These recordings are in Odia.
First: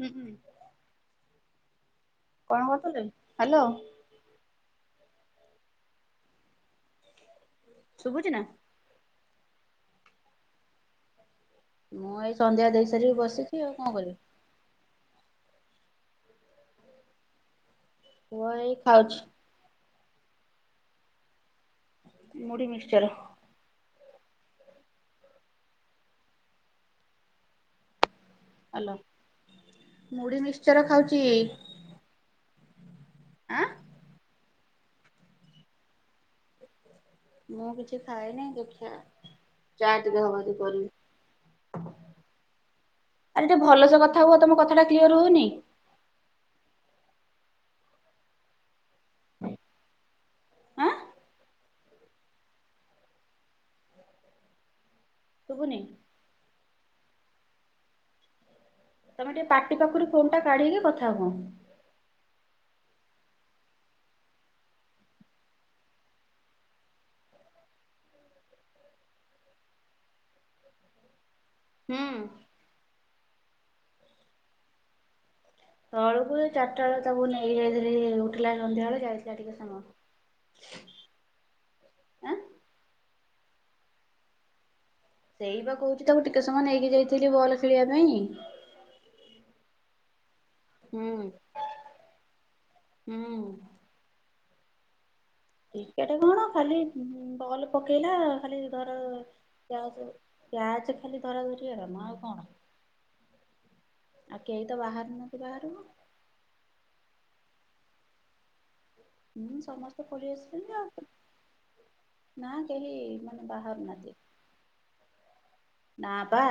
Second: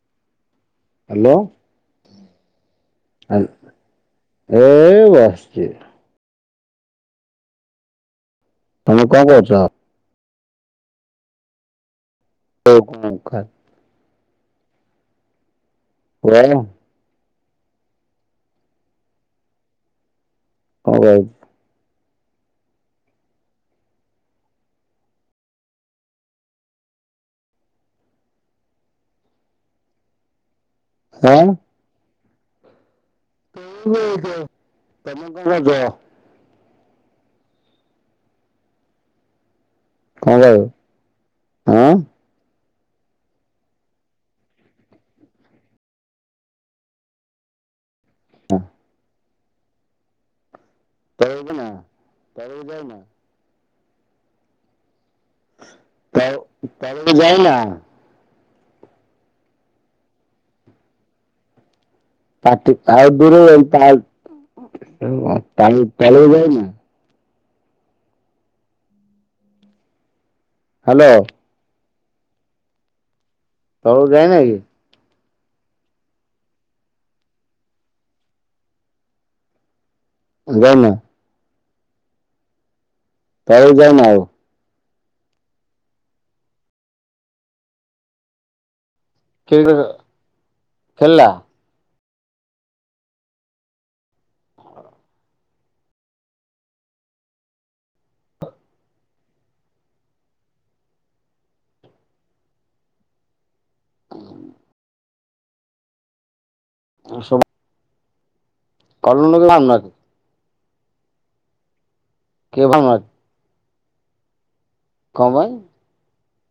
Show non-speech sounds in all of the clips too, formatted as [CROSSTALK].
ହୁଁ ହୁଁ। ହାଲୋ। କଣ କରଥିଲେ। ହାଲ ଏ ବସଚି। ଶୁଭୁଛି ନା? ତମେ କଣ କରୁଚ? ମୁଁ ଏଇ ସନ୍ଧ୍ୟା ତମେ ଦେଇ କଣ ସାରିକି କରୁଛ? ବସିଛି ଆଉ କଣ କରିବି। [UNINTELLIGIBLE] ପୁଅ ହେଇଁ ଖାଉଛି। କଣ ଖାଉଚି? ମୁଢ଼ୀ ମିିକ୍ସଚର। ହ୍ୟାଲୋ ମୁଢି ମିକ୍ଚର ଖାଉଚି। ଆଁ? ତମେ କଣ କରଛ? ମୁଁ କିଛି ଖଏନି ଦେଖିଆ। ଚା ଟିକେ ହବ ଯଦି କରିବି। ଆଁ ଆରେ ଟିକେ ଭଲସେ କଥା ହୁ ତମ କଥା ଟା କ୍ଲିୟର ହୋଉନି। ହଁ। ଆଁ ତରବେ ନା ତରବେ ନା। ଶୁବୁନି? ତଉ ତାଳ ଯାଇନା? ତମେ ଟିକେ ପାଟି ପାଖରୁ ଫୋନ୍ ଟା କାଢିକି କଥା ହୁଅ। ପାଟି ଆଉ ଦୂରେ ତ [UNINTELLIGIBLE] ପାଣିପଳେଇ ଯାଏକି ହାଲୋ। ହୁଁ। ତଳକୁ ଯାଇନା କି? ତଳକୁ ଚାଟା ବେଳେ ତାକୁ ନେଇକି ଯାଇଥିଲି ଉଠିଲା ସନ୍ଧ୍ୟା ବେଳେ ଯାଇଥିଲା ଟିକେ ସମୟ। [UNINTELLIGIBLE] ଆଁ ତଳେଇ ଯାଇଏନ ଆଉ। ସେଇ ବା କହୁଛି ତାକୁ ଟିକେ ସମୟ ନେଇକି ଯାଇଥିଲି ବଲ୍ ଖେଳିବା ପାଇଁ। କେ [UNINTELLIGIBLE] ହୁଁ ହୁଁ କ୍ରିକେଟ କଣ ଖାଲି ବଲ୍ ପକେଇଲା ଖାଲି ଧର- କ୍ୟାଚରେ କ୍ୟାଚ ଖାଲି ଧରା ଧରି ହେବ ନା ଆଉ କଣ? ଆଉ କେହି ତ ବାହାରୁ ନନ୍ତି ବାହାରୁନୁ ଆ ସମ [UNINTELLIGIBLE] ହୁଁ ଭାବୁନାହାନ୍ତି ସମସ୍ତେ ପଳି ଆସିଲେ ଆଉ। ନା କିଏ କେହି ଭାବୁନାହାନ୍ତି ମାନେ ବାହାରୁ ନାହାନ୍ତି। କମାଇ। ନା ପା।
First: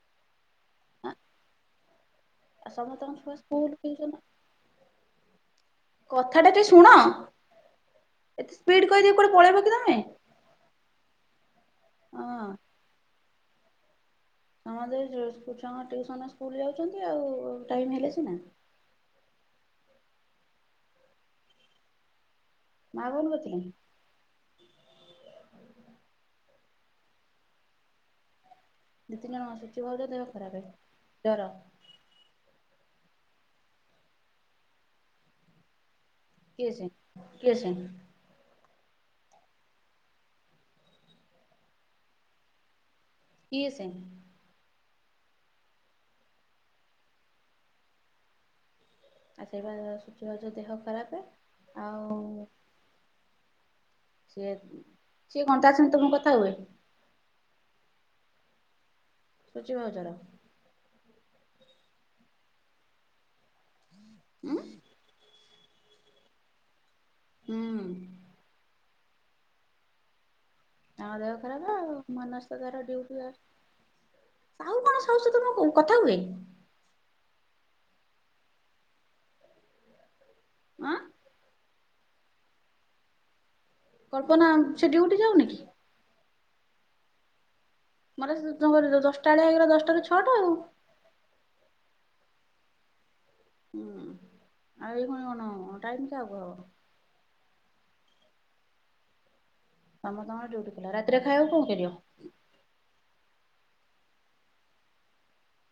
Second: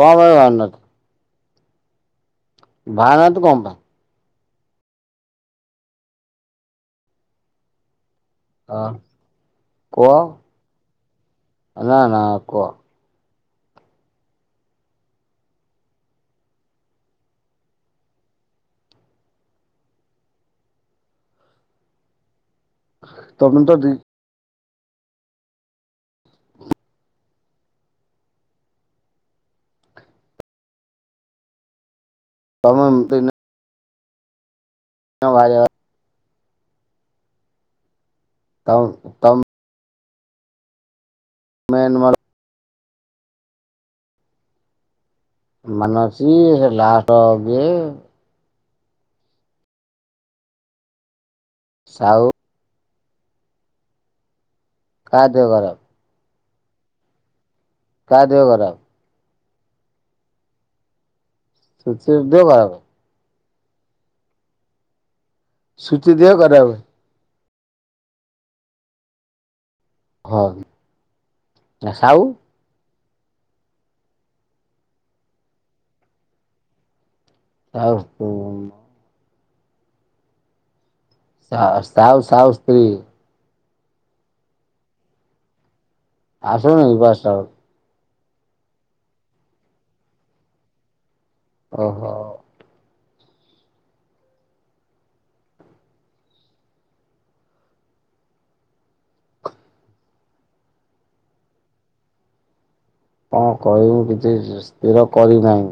କଣ ପାଇଁନ [UNINTELLIGIBLE] ଆ ସମସ୍ତଙ୍କ ଭାବୁନାହାନ୍ତି କଣ [UNINTELLIGIBLE] କଥା ଟା ଟେ ଶୁଣ ଏତେ ପାଇଁ? ସ୍ପିଡ କହିଦେଇି କୁଟେ ପଳେଇବ କି ତମେ? ଆଲା ନା ହଁ କହ ସମଛ ଟୁସନ ସ୍କୁଲ ଯାଉଛନ୍ତି ଆଉ ଟାଇମ ହେଲେ ସିନା ମା କଣ ତମେ କଥିଲେ ତ [INAUDIBLE] ଦି ଦୁଇ ତିନି ଜଣ ଆସୁଛି ଭଲ ଦେହ ଖରାପ ଜର। ତମ ତ ଜ [INAUDIBLE] କିଏ ସେ କିଏ ସେ? ଉତ୍ ତମ ଉତ୍ତମ [INAUDIBLE] ମ୍ୟନ୍ମାର [INAUDIBLE] କିଏ ସେ? ମାନ ଅଛି ଲା [UNINTELLIGIBLE] ଆ ସେଇ ସୂର୍ଯ୍ୟବାଜ ଦେହ ଖରାପୁଏ ସାଉ ସିଏ କାହା ଦେହ ସିଏ କଣ ତା ଖରାପ ସାଙ୍ଗେ ତମେ କଥା ହେବନି? କା ଦେହ ଖରାପ? ସୂଚିବାଚର ସଚି [UNINTELLIGIBLE] ହଁ ସୂଚି ଦେହ କରାବ ହଁ ହଁ ଆମ ଦେହ ଖରାପ ଆଉ ସାହୁ ମନ- [UNINTELLIGIBLE] ସାହୁ କଣ ସାହୁଛି ତମ କ କଥା ହୁଏନି ତାଉକୁ ହଁ [UNINTELLIGIBLE] ସା ସାହୁ ସାହୁ ସ୍ତ୍ରୀ କଳ୍ପନା ସେ ଡିଉଟି ଯାଉନି କି? ଆସନିବାସ ଟା ମୋର ଦଶଟା ବେଆ ହେଇଗଲା ଦଶଟାରୁ ଛଅଟା ଆଉ- ଓହୋ ହୁଁ ଆଉ ଏଇ ଖଣି କଣ ଟାଇମ କି ହବ ତମର ତାଙ୍କର ଡିୟୁଟି ଥିଲା ରାତିରେ ଖାୟାକୁ କଣ କରିବ? କଣ କହିବୁ କିଛି ସ୍ଥିର କରିନାହିଁ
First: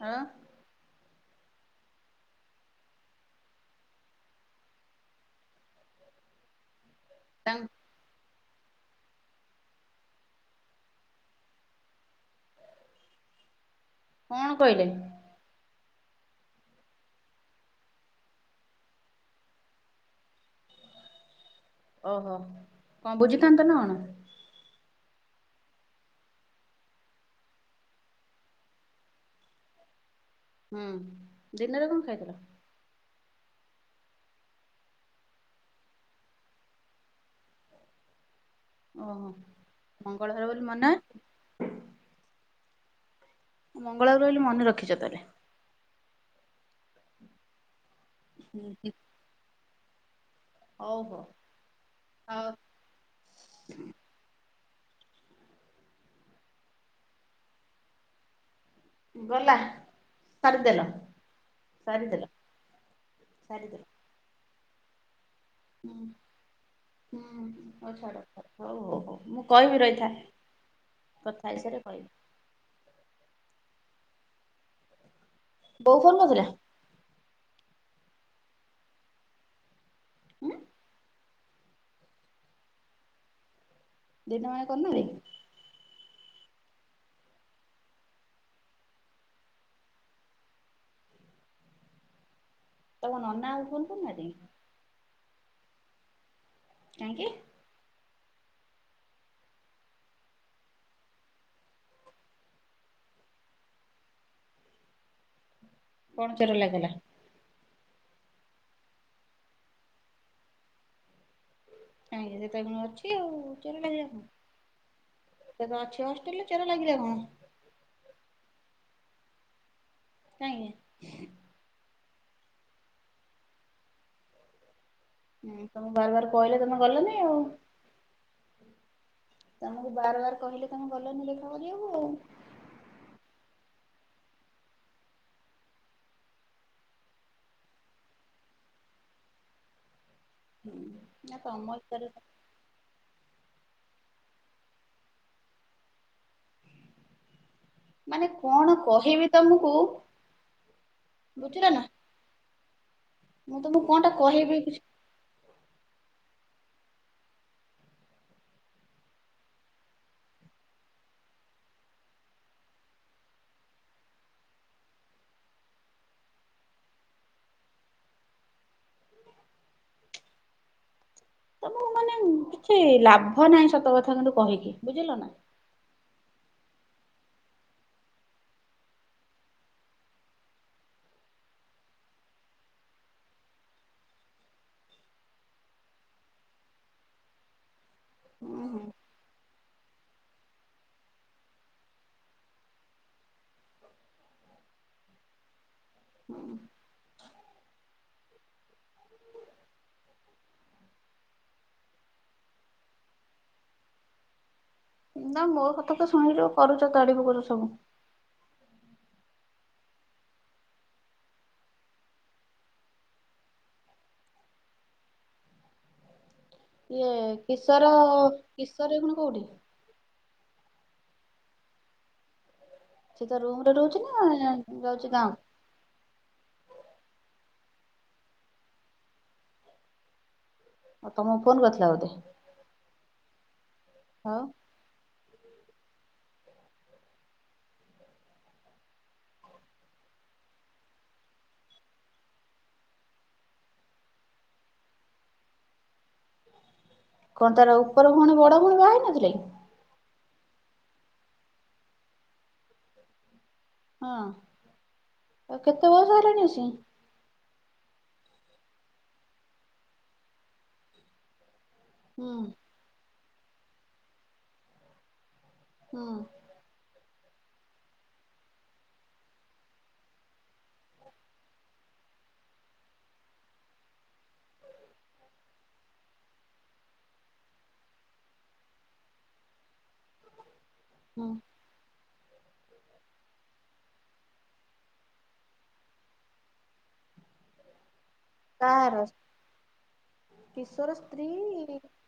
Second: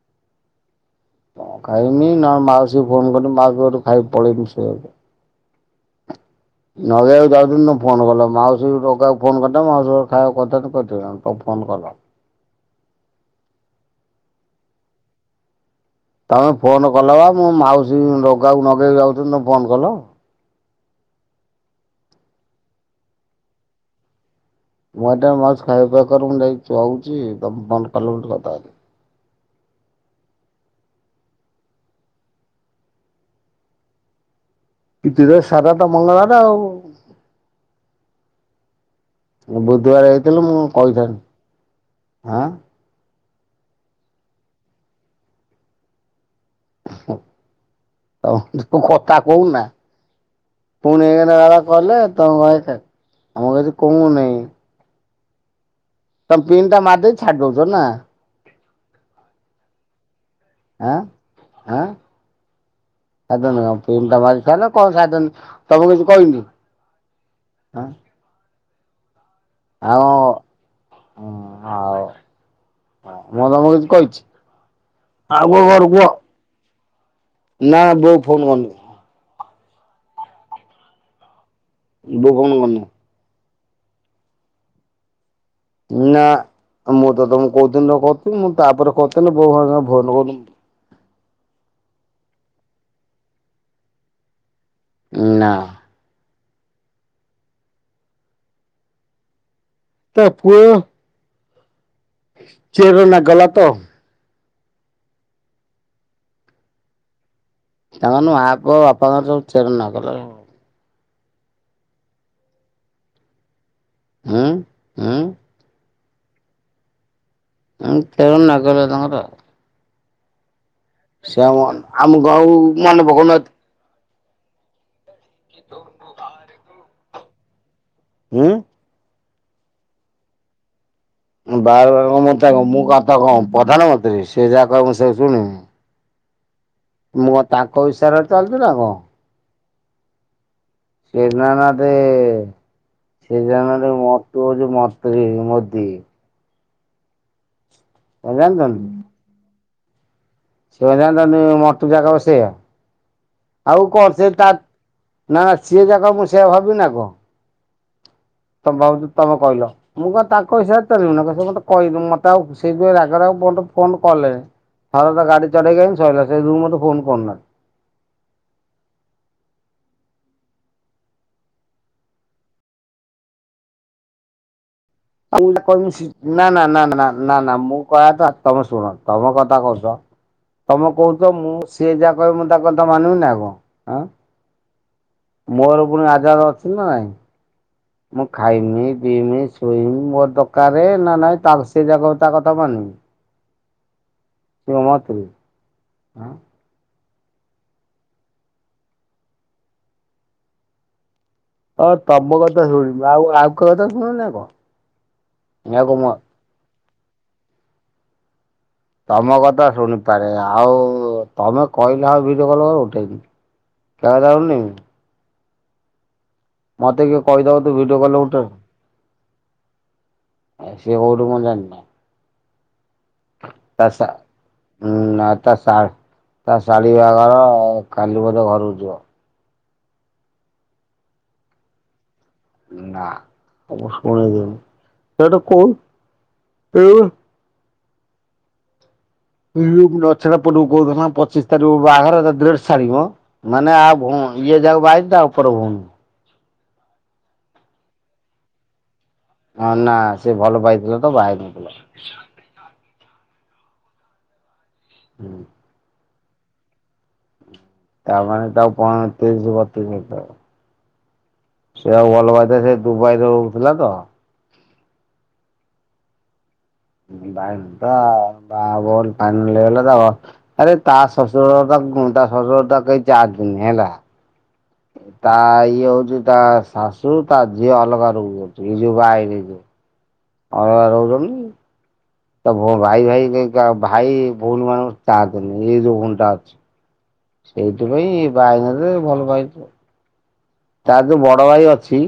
ହେଲା ହଁ ଖାଇନି ନହଲେ ମାସି ଫୋନ କରି ମା ସୁ ଖାଇ ପଳେଇନି ସେ ନଗଉ ତାଙ୍କ ଯାଉଦନ ଫୋନ କଲ ମାଉସୀାକୁ ଫୋନ କରି ମାଉସୀ ଖାଇବା କଥା କହି ତ ଫୋନ କଲ କଣ କହିଲେ ତମେ ଫୋନ୍ କଲ ବା ମୋ ମାଉସୀ ଲଗାକୁ ନଗେଇକି ଯାଉଛନ୍ତି ତମେ ଫୋନ୍ କଲ ଓହୋ କଣ ବୁଝିଥାନ୍ତ ନା କଣ ମୁଁ ଏଟା ମାଛ ଖାଇବା ପିବା କର ମୁ ଯାଇହୁଛି ତମେ ମନ କଲ କଥା ହୁଁ ଦିନରେ କଣ ଖାଇଥିଲ କିରେ ସାରା ତ ମଙ୍ଗଳାର ଆଉ ଓହୋ ବୁଧବାର ମଙ୍ଗଳବାର ହେଇଥିଲୁ ମୁଁ ବୋଲି ମନେ କହିଥାନ୍ତିି ଆଁ ମଙ୍ଗଳବାର ରହିଲେ ମନେଖିଛ ତହେଲେ ତୁ କଥା କହୁନା ହଉ ପୁଣି ହଉ ଏ କଲେ ତମ ହଉ ଆମି କହୁନହି ତମେ ପନ୍ ଟା ମଧେ ଛାଡି ଦଉଛ ନା ଗଲା ସରିଦେଲ ଆଁ ଆଁ ସରିଦେଲ ସରିଦେଲ ତର ଚାଲ କଣ ସାଧନ ତମକୁ ହୁଁ କିଛି କହିନି ହୁଁ ଆଁ ହ ଓଛା ଡକ୍ଟର ହଉ ହଉ ହଉ ମୁଁ କହିବି ରହିଥା ଆଉ କଥା ହସାରେ କହିବି ହ ମୁଁ ତମକୁ କିଛି କହିଛି ଆଉ କୋ ଘର ବୋଉ କୁହ ଫୋନ କରିଥିଲା ନା ବୋଉ ଫୋନ୍ କରନୁି ହୁଁ ବଖନ କର ନ ଦିନ ମା କରନରେ ନା ମୁଁ ତ ତମକୁ କହୁଥିଲି କଥିଲି ମୁଁ ତାପରେ କଥିଲି ବୋଉ ସା ଭ କରଥିଲ ତମ ନନା ଆଉୁନ୍ତୁ ନା ଯାଇି ନା କାହିଁ କିି ତା ପୁଅ ଚେନା ଗଲା ତ କଣ ଚୋର ଲାଗିଲା ତାଙ୍କର ମାଆପ ବାପାଙ୍କର ସବୁ ଚେର ନ କଲେ ଆଜ୍ଞା ସେଟ କ ଅଛି ଆଉ ଚଲ ହୁଁ ସେ ତ ଅଛି ହଷ୍ଟେଲ ରେ ଚେରା ଲାଗିିଲା କଣ ତେର ନ କିଲ ତାଙ୍କରଉ ନାଇଁ ସେ ଆମ ଗଁ ମାନେ ପଖନାହାନ୍ତି ହୁଁ ତମକୁ ବାର ବାର କହିଲେ ତମେ ଗଲନି ଆଉ ହୁଁ ତମକୁ ବାର ବାର କହିଲେ ତମେ ଗଲନି ଦେଖା କରିବାକୁ ବାର ବାର ଆଉ କଣ ମ କ ମୁଁ କଥା କଣ ପ୍ରଧାନମନ୍ତ୍ରୀ ସେ ଯାହା କହିବ ମୁଁ ସେବୁ ଶୁଣିବି ମୁଁ ତାଙ୍କ ବିଷୟରେ ଚାଲିଛି ନା କଣ ହୁଁ ସେ ନା ତମଲ ଜାଣିନାହାନ୍ତି କର ସେ ଜ ମରତଛି ମର ମ ଦି ମାନେ କଣ କହିବି ତମକୁ ସେ ବୁଝିଲ ନା ମୋଟୁ ଜାଗା ବସ [UNINTELLIGIBLE] ମୁଁ ଆଉ ତମକୁ କଣଟା କଣ ସେ ତା କହିବି କିଛି ନା ସିଏ ଯାକ ମୁଁ ସେଆ ଭାବି ନା କଣ ତ ଭାବଛୁ ତମେ କହିଲ ମୁଁ କଣ ତାଙ୍କ କହିଇସିବି ମୋତେ କହିଦୁ ମତେ ଆଉ ସେଇଥି ରାଗରେେ ଫୋନ କଲେ ହଉ ତ ଗାଡ଼ି ଚଳେଇାଇଣି ସହଲା ସେଇ ଦୁ ମତେ ଫୋ କରନ ତ ମୁଁ ମାନେ କିଛି ଲାଭ ନାହିଁ ସତ କଥା କିନ୍ତୁ କହିକି ବୁଝିଲ ନା ଆଉ ନା ନା ନା ନା ନା ନା ମୁଁ କହିବା ତ ତମେ ଶୁଣ ତମ କଥା କହୁଛ ତମେ କହୁଛ ମୁଁ ସିଏ ଯାହା କହିବି ମୁଁ ତା କଥା ମାନିବିିନି ଆ କଣଁ ମୋର ପୁଣି ଆଜଦ ଅଛି ନାଇଁ ମୁଁ ହୁଁ ଖାଇମି ଇ ମୋର ଦରକ ନା ନାଇଁ ତାାର ସେ ଜାଗ ତା କଥା ମାନିବି ଶମାତ୍ରୀ ହଁ [INAUDIBLE] ହଁ ତମ କଥା ଶୁଣିବୁ ଆଉ ଆଉ କ କଥା ଶୁଣୁ ନା କଣ ନା ମୋ ଏହାକୁ ହତକା ମୁଁ ଶୁଣିଛୁ କରୁଛ ତଡ ପୁ କରୁଛ ସବୁ ତମ କଥା ଶୁଣିପାରେ ଆଉ ତମେ କହିଲେ ଆଉ ଭିଡିଓ କଲ କର ଉଠେଇନି କା ରାହୁଲନି ମତେ ଇଏ କିଏ କହିଦବ ତୁ କିଶୋର ଭିଡିଓ କଲ୍ ଉଠଉନୁ କିଶୋର ଏଖୁଣ କୋଉଠି ଏ ସେ ଗଡ ମ ଜା ନା ସେ ତ ରୁମ ତା ସା ନାଁ ତ ସାର୍ ତା ଶାଳି ବାହାଘର କାଲି ବୋଧେ ଘରକୁ ଯିବ। ଉ ତମକୁ ଫୋନ କରିଥିଲା ବୋଧେ। ନା ଅବଶ୍ୟ [INAUDIBLE] ଆଉ ଦିନ ସେଟା କୋଉ [INAUDIBLE] ପଚିଶ ତାରିଖକୁ ବାହାଘର ତ ଛାଡିବ। ମାନେ ଇଏ ଯାହାକୁ ବାହା ହେଇଛି ତା ଉପର ଭଉଣୀ। କଣ ତାର ଉପର କଣ ବଡ ଭଉଣୀ ବାହା ହେଇ ନଥିଲେ? ହଁ ନା ସେ ଭଲ ପାଇଥିଲା ତ ବାହା ହେଇନଥିଲା। ହଁ। ହୁଁ ଆଉ କେତେ ବୟସ ହେଲାଣି ଆସି? ତାମାନେ ତାକୁ ପଇଁତିରିଶ ବତିଶି ହେଇଥିବ ସେ ଆଉ ହୁଁ ଭଲ ପାଇଥିବ ସେ ଦୁବାଇରେ ରହୁଥିଲା ତ ହଁ। ବାଲଟା ବାହାହବ ବୋଲି ଫାଇନାଲ ହେଇଗଲା ତ ଆରେ ତା ଶଶୁରଘର ତାକୁ ତା ଶଶୁର ତାକୁ ଚାହାନ୍ତିନି ହେଲା। ତା ଇଏ ହଉଛି ତା ଶାଶୁ ତା ଝିଅ ଅଲଗା ରହୁଛନ୍ତି ଇଏ ଯୋଉ ବାହାହେଇ ଯାଇଛନ୍ତି। ଅଲଗା ହୁଁ ରହୁଛନ୍ତି। ତା ଭାଇ ଭାଇ ଭାଇ ଭଉଣୀ ମାନଙ୍କ ଚାହାନ୍ତିନି ଏଇ ଯୋଉ ଭଉଣୀଟା ଅଛି। ସେଇଥିପାଇଁ ବାହାହେଇନିରେ କାହାର ଭଲ ପାଇଛି। କିଶୋର ତାର ଯୋଉ ସ୍ତ୍ରୀ ବଡ ଭାଇ ଅଛି।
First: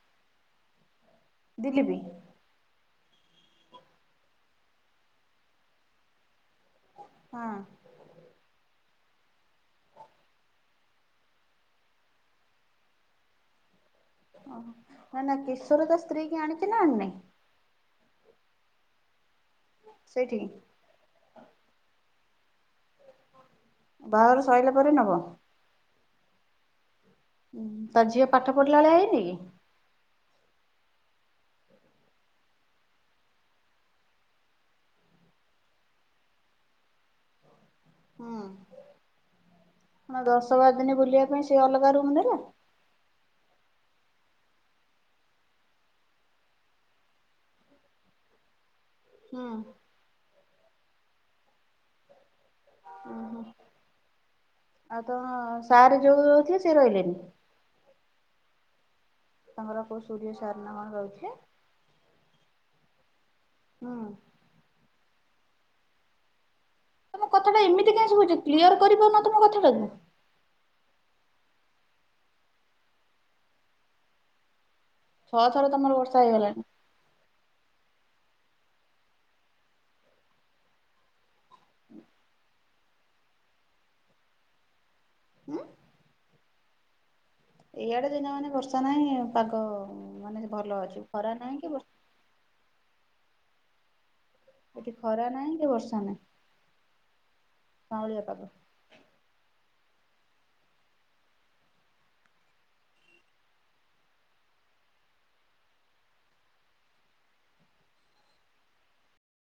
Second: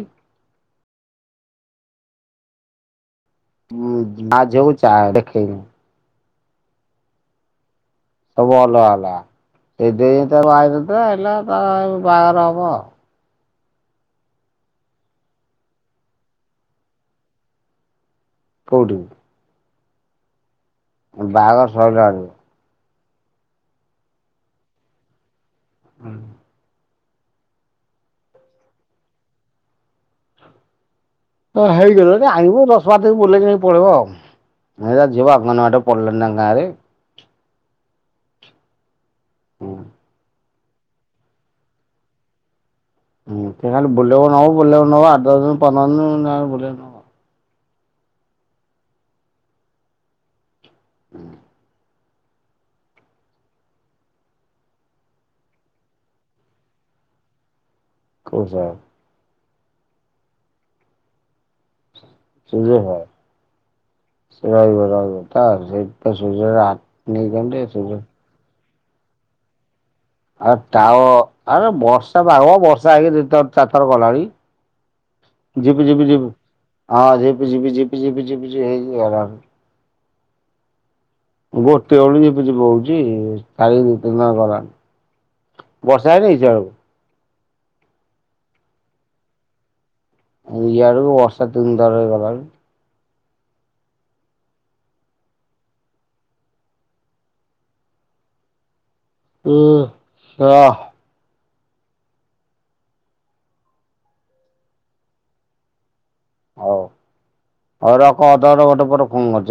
ଦିଲୀପି। ହୁଁ ମା ଝୋଉ ଚା ଦେଖେଇନି। ହଁ। ସବୁ ଅଲଗା ଅଲଗା ସେଇ ଦେଇ ତା ବାହାହେଇନଥିଲା ବାହାଘର ହବ। ଓଃ ନା କେସର ତା ସ୍ତ୍ରୀ କି ଆଣିଛି ନା ଆଣିନାହି। କୋଉଠି? ସେଇଠିକି। ବାହାଘର ସରିଲା ଆଡୁ ବାହାଘର ସଇଲା ପରେ ନବ। [INAUDIBLE] ତା ଝିଅ ପାଠ ପଢ଼ିଲା ଭଳିଆ ହେଇନି କି? ତ ହେଇଗଲାଣି ଆଇବୁ ଦଶ ବାର ଦିନ ବୁଲେଇ ନେଇ ପଳେଇବ ଆଉ ନାଇଁ ଯିବ ଅଙ୍ଗନବାଡି ପଡିଲାଣି ତାଙ୍କ ଗାଁରେ। ହୁଁ ହଁ ଦଶ ବାର ଦିନ ବୁଲିବା ପାଇଁ ସେ ଅଲଗା ରୁମ୍ ନେଲା। ହୁଁ ସେ ଖାଲି ବୁଲିବାକୁ ନବ ବୁଲିବାକୁ ନବ ଆଠ ଦଶ ଦିନ ପନ୍ଦର ଦିନରେ ବୁଲେଇନବ। ହୁଁ। ହୁଁ। ଉଁ ହୁଁ। ଆଉ ତମ ସାର୍ ଯୋଉ ରହୁଥିଲେ ସେ ରହିଲେନି। କୋଉ ସାର୍? ତମର କୋଉ ସୂର୍ଯ୍ୟ ସାର ନା କଣ ରହିଥିଲେ? ସୂର୍ଯ୍ୟ ସାର ହୁଁ। ସେ ରହିବ ରହିବ ତା ରହିବ ସୂର୍ଯ୍ୟ ସାର। ତମ କଥାଟା ଏମିତି କାଇଁ ଶୁଭୁଛି କ୍ଲିୟର କରିିପାରୁନ ତମ କଥାଟାକୁ? ଆଉ ତାଉ ଆରେ ବର୍ଷା ପାଗ ବର୍ଷା ହେଇକି ଦି ଚାର ଚାରି ଥର ଗଲାଣି। ଛଅ ଥର ଝିପି, ତମର ଝିପି, ବର୍ଷା ଝିପି ହେଇଗଲାଣି। ହଁ ଝିପି, ଝିପି, ଝିପି, ଝିପି, ଝିପି ହେଇକି ଗଲାଣି। ଗୋଟେ ବେଳୁ ଝିପି ଝିପି ହଉଛି [UNINTELLIGIBLE] ଗଲା। ହୁଁ। ବର୍ଷା ହେଲାଣି ଜୋର୍। ଏଆଡେ ଦିନେ ମାନେ ବର୍ଷା ନାହିଁ ପାଗ ମାନେ ଭଲ ଅଛି ଖରା ନାହିଁ କି ବର୍ଷା ରହି ଗଲା ଆଉ। ଏଠି ଖରା ନାହିଁ କି ବର୍ଷା ନାହିଁ। ପାଉଁଳିଆ ପାଗ। ଉୁଁ ହ। ହଉ ହଉ ରଖ ଅଧ ଘଣ୍ଟ ଘଣ୍ଟେ ପରେ ଫୋନ କରୁଚି ଆଁ।